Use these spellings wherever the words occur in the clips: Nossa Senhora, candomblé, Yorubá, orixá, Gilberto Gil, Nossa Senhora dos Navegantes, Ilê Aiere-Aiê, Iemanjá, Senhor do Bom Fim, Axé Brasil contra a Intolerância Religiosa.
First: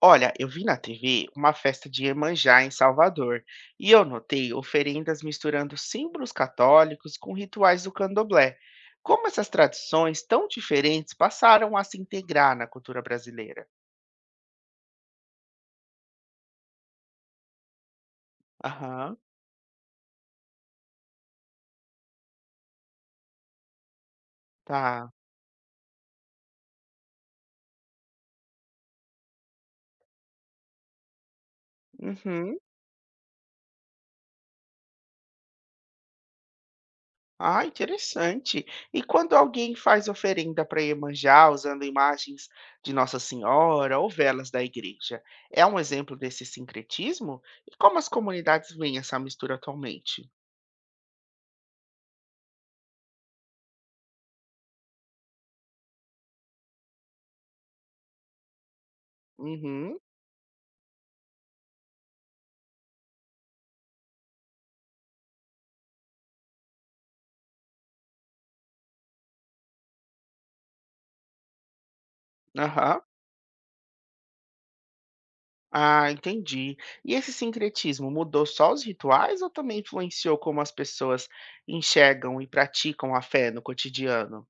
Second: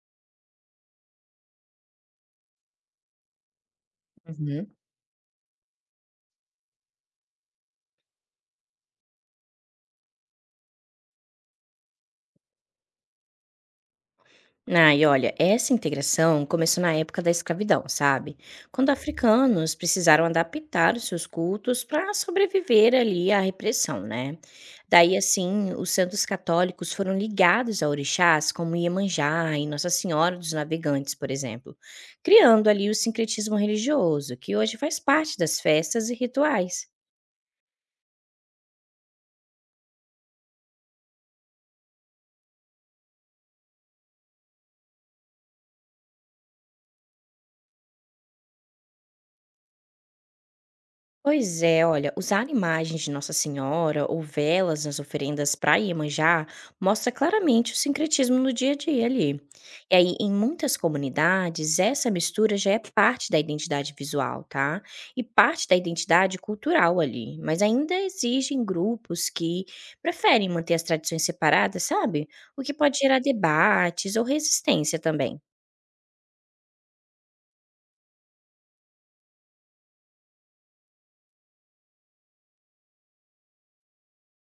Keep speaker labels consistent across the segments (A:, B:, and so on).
A: Olha, eu vi na TV uma festa de Iemanjá em Salvador e eu notei
B: Uhum.
A: oferendas misturando símbolos católicos com rituais do candomblé. Como essas tradições tão diferentes passaram a se integrar na cultura brasileira?
B: Ah, e olha, essa integração começou na época da escravidão, sabe? Quando
A: Aham,
B: africanos precisaram adaptar os seus cultos para sobreviver ali à repressão, né?
A: tá.
B: Daí, assim, os santos católicos foram ligados a orixás como Iemanjá e Nossa Senhora dos Navegantes, por exemplo,
A: Uhum.
B: criando ali o sincretismo religioso, que hoje faz parte das festas e rituais.
A: Ah, interessante. E quando alguém faz oferenda para Iemanjá usando imagens de Nossa Senhora ou velas da igreja, é um exemplo desse sincretismo? E como as comunidades veem essa mistura atualmente?
B: Pois é, olha, usar imagens de Nossa Senhora ou velas nas oferendas para Iemanjá mostra claramente o sincretismo no dia a dia ali. E
A: Uhum.
B: aí, em muitas comunidades, essa mistura já é parte da identidade visual, tá? E parte da identidade cultural ali, mas ainda exigem grupos que preferem manter as tradições separadas, sabe? O que pode
A: Aham.
B: gerar debates ou resistência também.
A: Ah, entendi. E esse sincretismo mudou só os rituais ou também influenciou como as pessoas enxergam e praticam a fé no cotidiano?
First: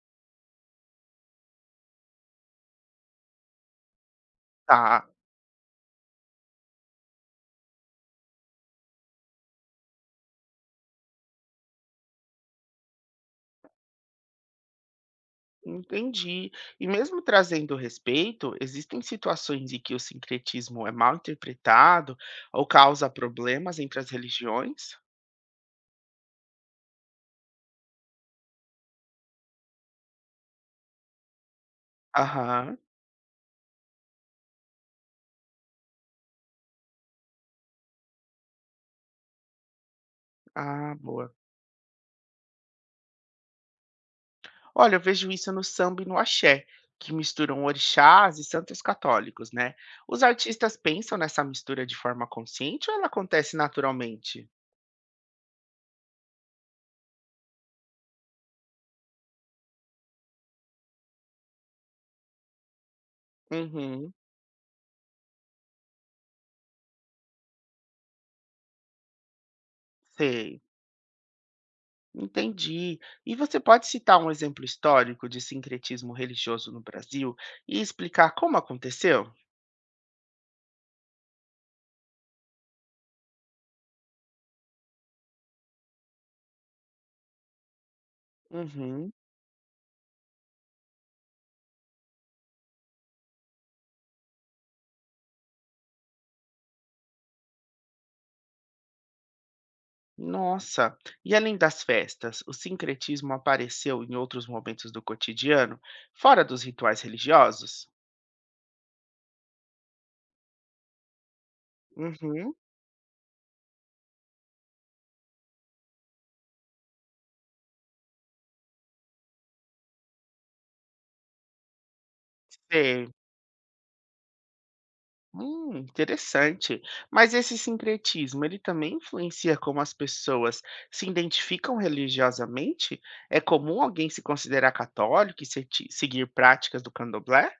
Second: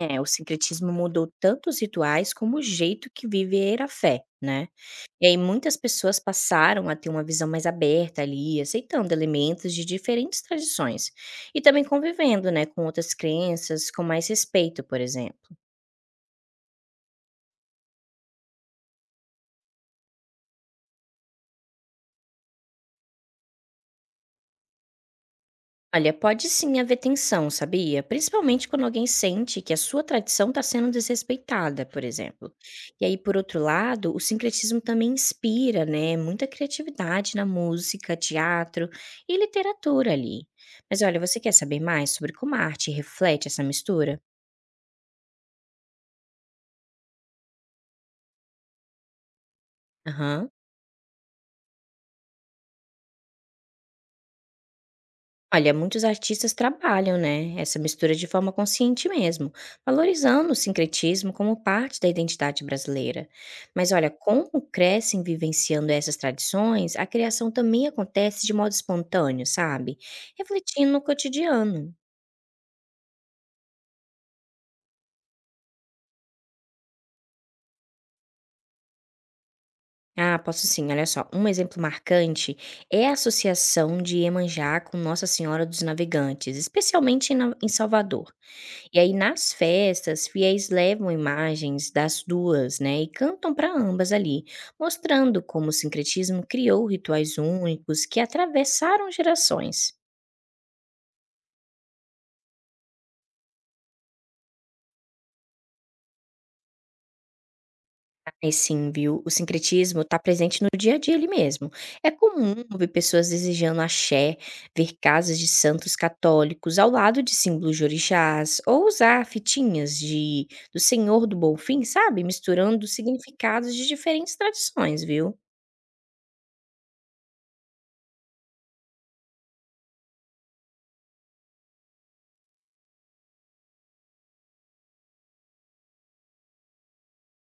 B: É, o sincretismo mudou tanto os rituais como o jeito que viver a fé, né?
A: Tá,
B: E aí muitas pessoas passaram a ter uma visão mais aberta ali, aceitando elementos de diferentes tradições e também convivendo, né, com outras crenças com mais respeito, por exemplo.
A: entendi. E mesmo trazendo respeito, existem situações em que o sincretismo é mal interpretado ou causa problemas entre as religiões?
B: Olha, pode sim haver tensão, sabia? Principalmente quando alguém sente que a sua tradição está sendo desrespeitada, por exemplo.
A: Aham.
B: E aí, por outro lado, o sincretismo também inspira, né, muita criatividade na música, teatro e literatura ali.
A: Ah,
B: Mas olha,
A: boa.
B: você quer saber mais sobre como a arte reflete essa mistura?
A: Olha, eu vejo isso no samba e no axé, que misturam orixás e santos católicos, né? Os
B: Aham.
A: artistas pensam nessa mistura de forma consciente ou ela acontece naturalmente?
B: Olha, muitos artistas trabalham, né, essa mistura de forma consciente mesmo, valorizando o sincretismo como parte da identidade brasileira. Mas olha,
A: Uhum,
B: como crescem vivenciando essas tradições, a criação também acontece de modo espontâneo, sabe?
A: sei,
B: Refletindo no cotidiano.
A: entendi. E você pode citar um exemplo histórico de sincretismo religioso no Brasil e explicar como aconteceu?
B: Ah, posso sim, olha só. Um exemplo marcante é a associação de Iemanjá com Nossa Senhora dos Navegantes, especialmente em em Salvador. E
A: Uhum.
B: aí nas festas, fiéis levam imagens das duas, né, e cantam para ambas ali, mostrando como o sincretismo criou rituais únicos que atravessaram gerações.
A: Nossa, e além das festas, o sincretismo apareceu em outros momentos do cotidiano, fora dos rituais religiosos?
B: Mas sim, viu? O sincretismo está presente no dia a dia ali mesmo. É
A: Uhum,
B: comum ver pessoas desejando axé, ver casas de santos católicos ao lado de símbolos de orixás, ou usar fitinhas de do Senhor do Bom Fim, sabe? Misturando
A: sei.
B: significados de diferentes tradições, viu?
A: Interessante. Mas esse sincretismo, ele também influencia como as pessoas se identificam religiosamente? É comum alguém se considerar católico e seguir práticas do candomblé?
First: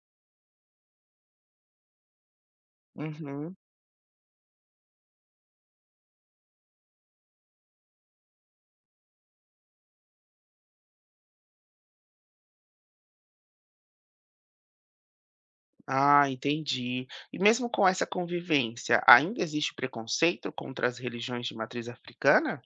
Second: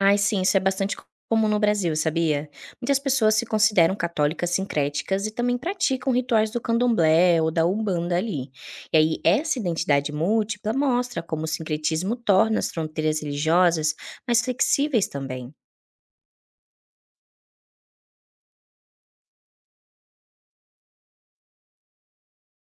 B: Ai, sim, isso é bastante comum no Brasil, sabia? Muitas pessoas se
A: Uhum.
B: consideram católicas sincréticas e também praticam rituais do candomblé ou da umbanda ali. E aí, essa identidade múltipla mostra como o sincretismo torna as fronteiras religiosas mais flexíveis também.
A: Ah, entendi. E mesmo com essa convivência, ainda existe preconceito contra as religiões de matriz africana?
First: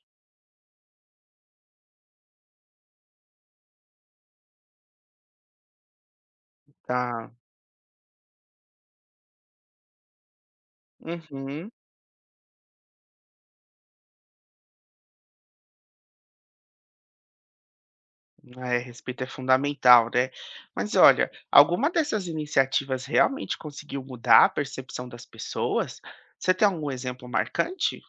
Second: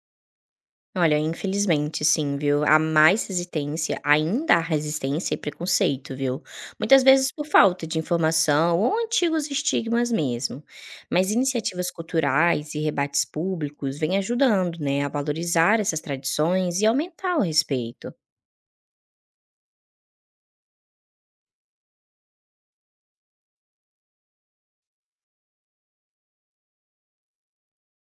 B: Olha, infelizmente sim, viu. Há mais resistência, ainda há resistência e preconceito, viu. Muitas
A: Tá.
B: vezes por falta de informação ou antigos estigmas mesmo. Mas
A: Uhum.
B: iniciativas culturais e rebates públicos vêm ajudando, né, a valorizar essas tradições e aumentar o respeito.
A: É, respeito é fundamental, né? Mas olha, alguma dessas iniciativas realmente conseguiu mudar a percepção das pessoas? Você tem algum exemplo marcante?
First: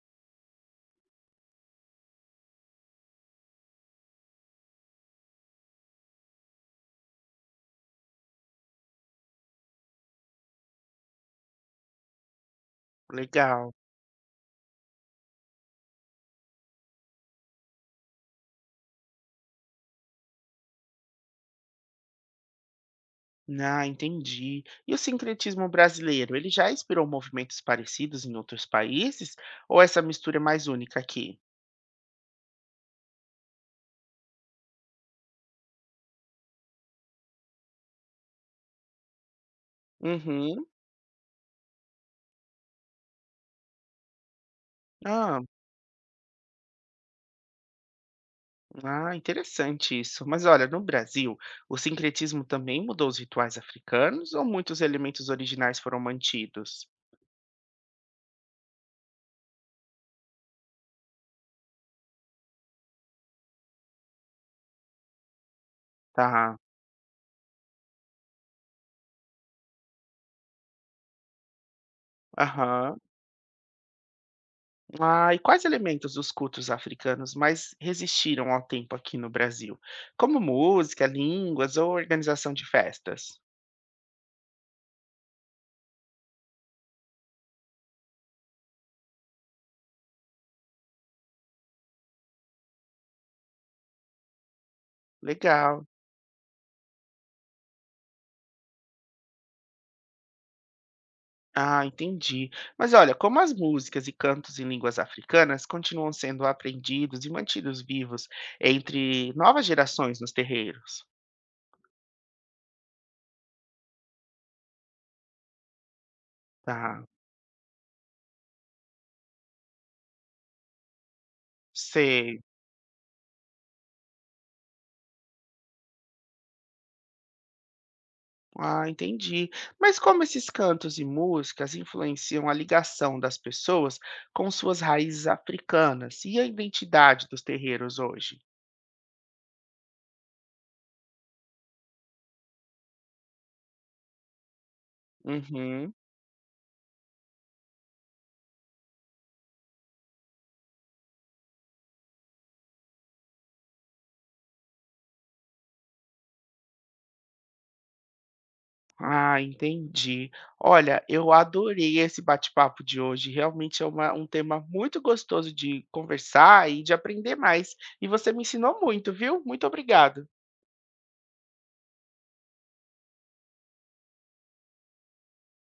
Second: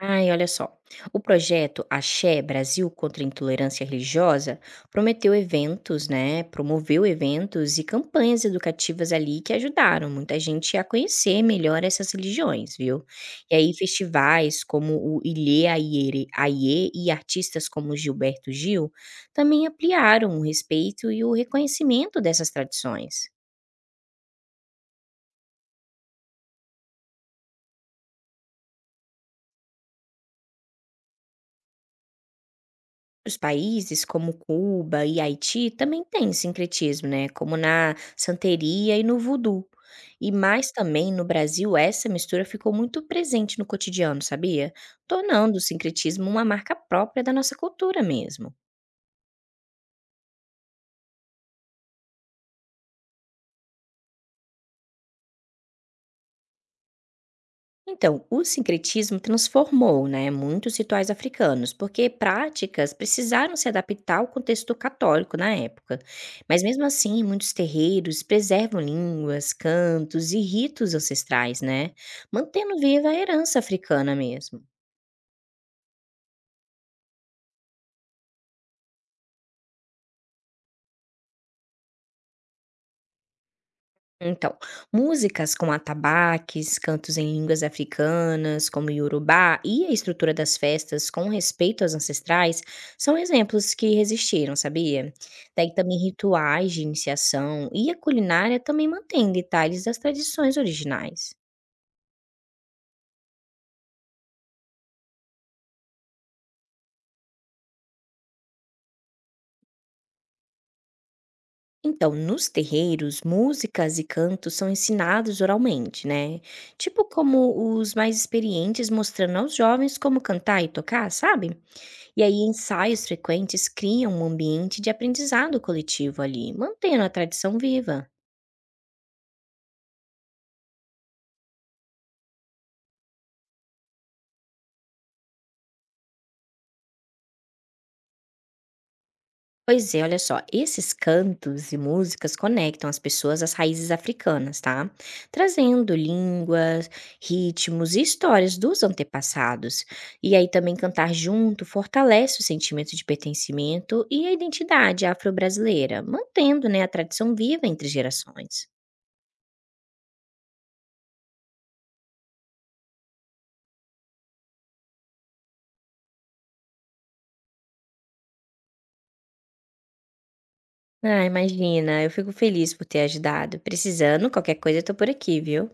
B: Ai, olha só. O projeto Axé Brasil contra a Intolerância Religiosa prometeu eventos, né? Promoveu eventos e campanhas educativas ali que ajudaram muita gente a conhecer melhor essas religiões, viu? E
A: Legal.
B: aí festivais como o Aiê e artistas como Gilberto Gil também ampliaram o respeito e o reconhecimento dessas tradições.
A: Ah, entendi. E o sincretismo brasileiro, ele já inspirou movimentos parecidos em outros países? Ou essa mistura é mais única aqui?
B: Os países como Cuba e Haiti também têm sincretismo, né, como na santeria e no vodu. E
A: Uhum.
B: mais também no Brasil essa mistura ficou muito presente no cotidiano, sabia?
A: Ah,
B: Tornando o sincretismo uma marca própria da nossa cultura mesmo.
A: ah, interessante isso. Mas olha, no Brasil, o sincretismo também mudou os rituais africanos ou muitos elementos originais foram mantidos?
B: Então, o sincretismo transformou, né, muitos rituais africanos, porque práticas precisaram se adaptar ao contexto católico na época.
A: Tá.
B: Mas mesmo assim, muitos terreiros preservam línguas, cantos e ritos ancestrais, né, mantendo
A: Aham.
B: viva a herança africana mesmo.
A: Ah, e quais elementos dos cultos africanos mais resistiram ao tempo aqui no Brasil? Como música, línguas ou organização de festas?
B: Então, músicas com atabaques, cantos em línguas africanas, como Yorubá, e a estrutura das festas com respeito aos ancestrais são exemplos que resistiram, sabia? Daí
A: Legal.
B: também rituais de iniciação e a culinária também mantém detalhes das tradições originais.
A: Ah, entendi. Mas olha, como as músicas e cantos em línguas africanas continuam sendo aprendidos e mantidos vivos entre novas gerações nos terreiros?
B: Então, nos terreiros, músicas e cantos são ensinados oralmente, né?
A: Tá,
B: Tipo como os mais experientes mostrando aos jovens como cantar e tocar, sabe? E aí,
A: sei.
B: ensaios frequentes criam um ambiente de aprendizado coletivo ali, mantendo a tradição viva.
A: Ah, entendi. Mas como esses cantos e músicas influenciam a ligação das pessoas com suas raízes africanas e a identidade dos terreiros hoje?
B: Pois é, olha só, esses cantos e músicas conectam as pessoas às raízes africanas, tá?
A: Uhum.
B: Trazendo línguas, ritmos e histórias dos antepassados. E aí também cantar junto fortalece o sentimento de pertencimento e a identidade afro-brasileira, mantendo, né, a tradição viva entre gerações.
A: Ah, entendi. Olha, eu adorei esse bate-papo de hoje. Realmente é um tema muito gostoso de conversar e de aprender mais. E você me ensinou muito, viu? Muito obrigado.
B: Ah, imagina, eu fico feliz por ter ajudado. Precisando, qualquer coisa eu tô por aqui, viu?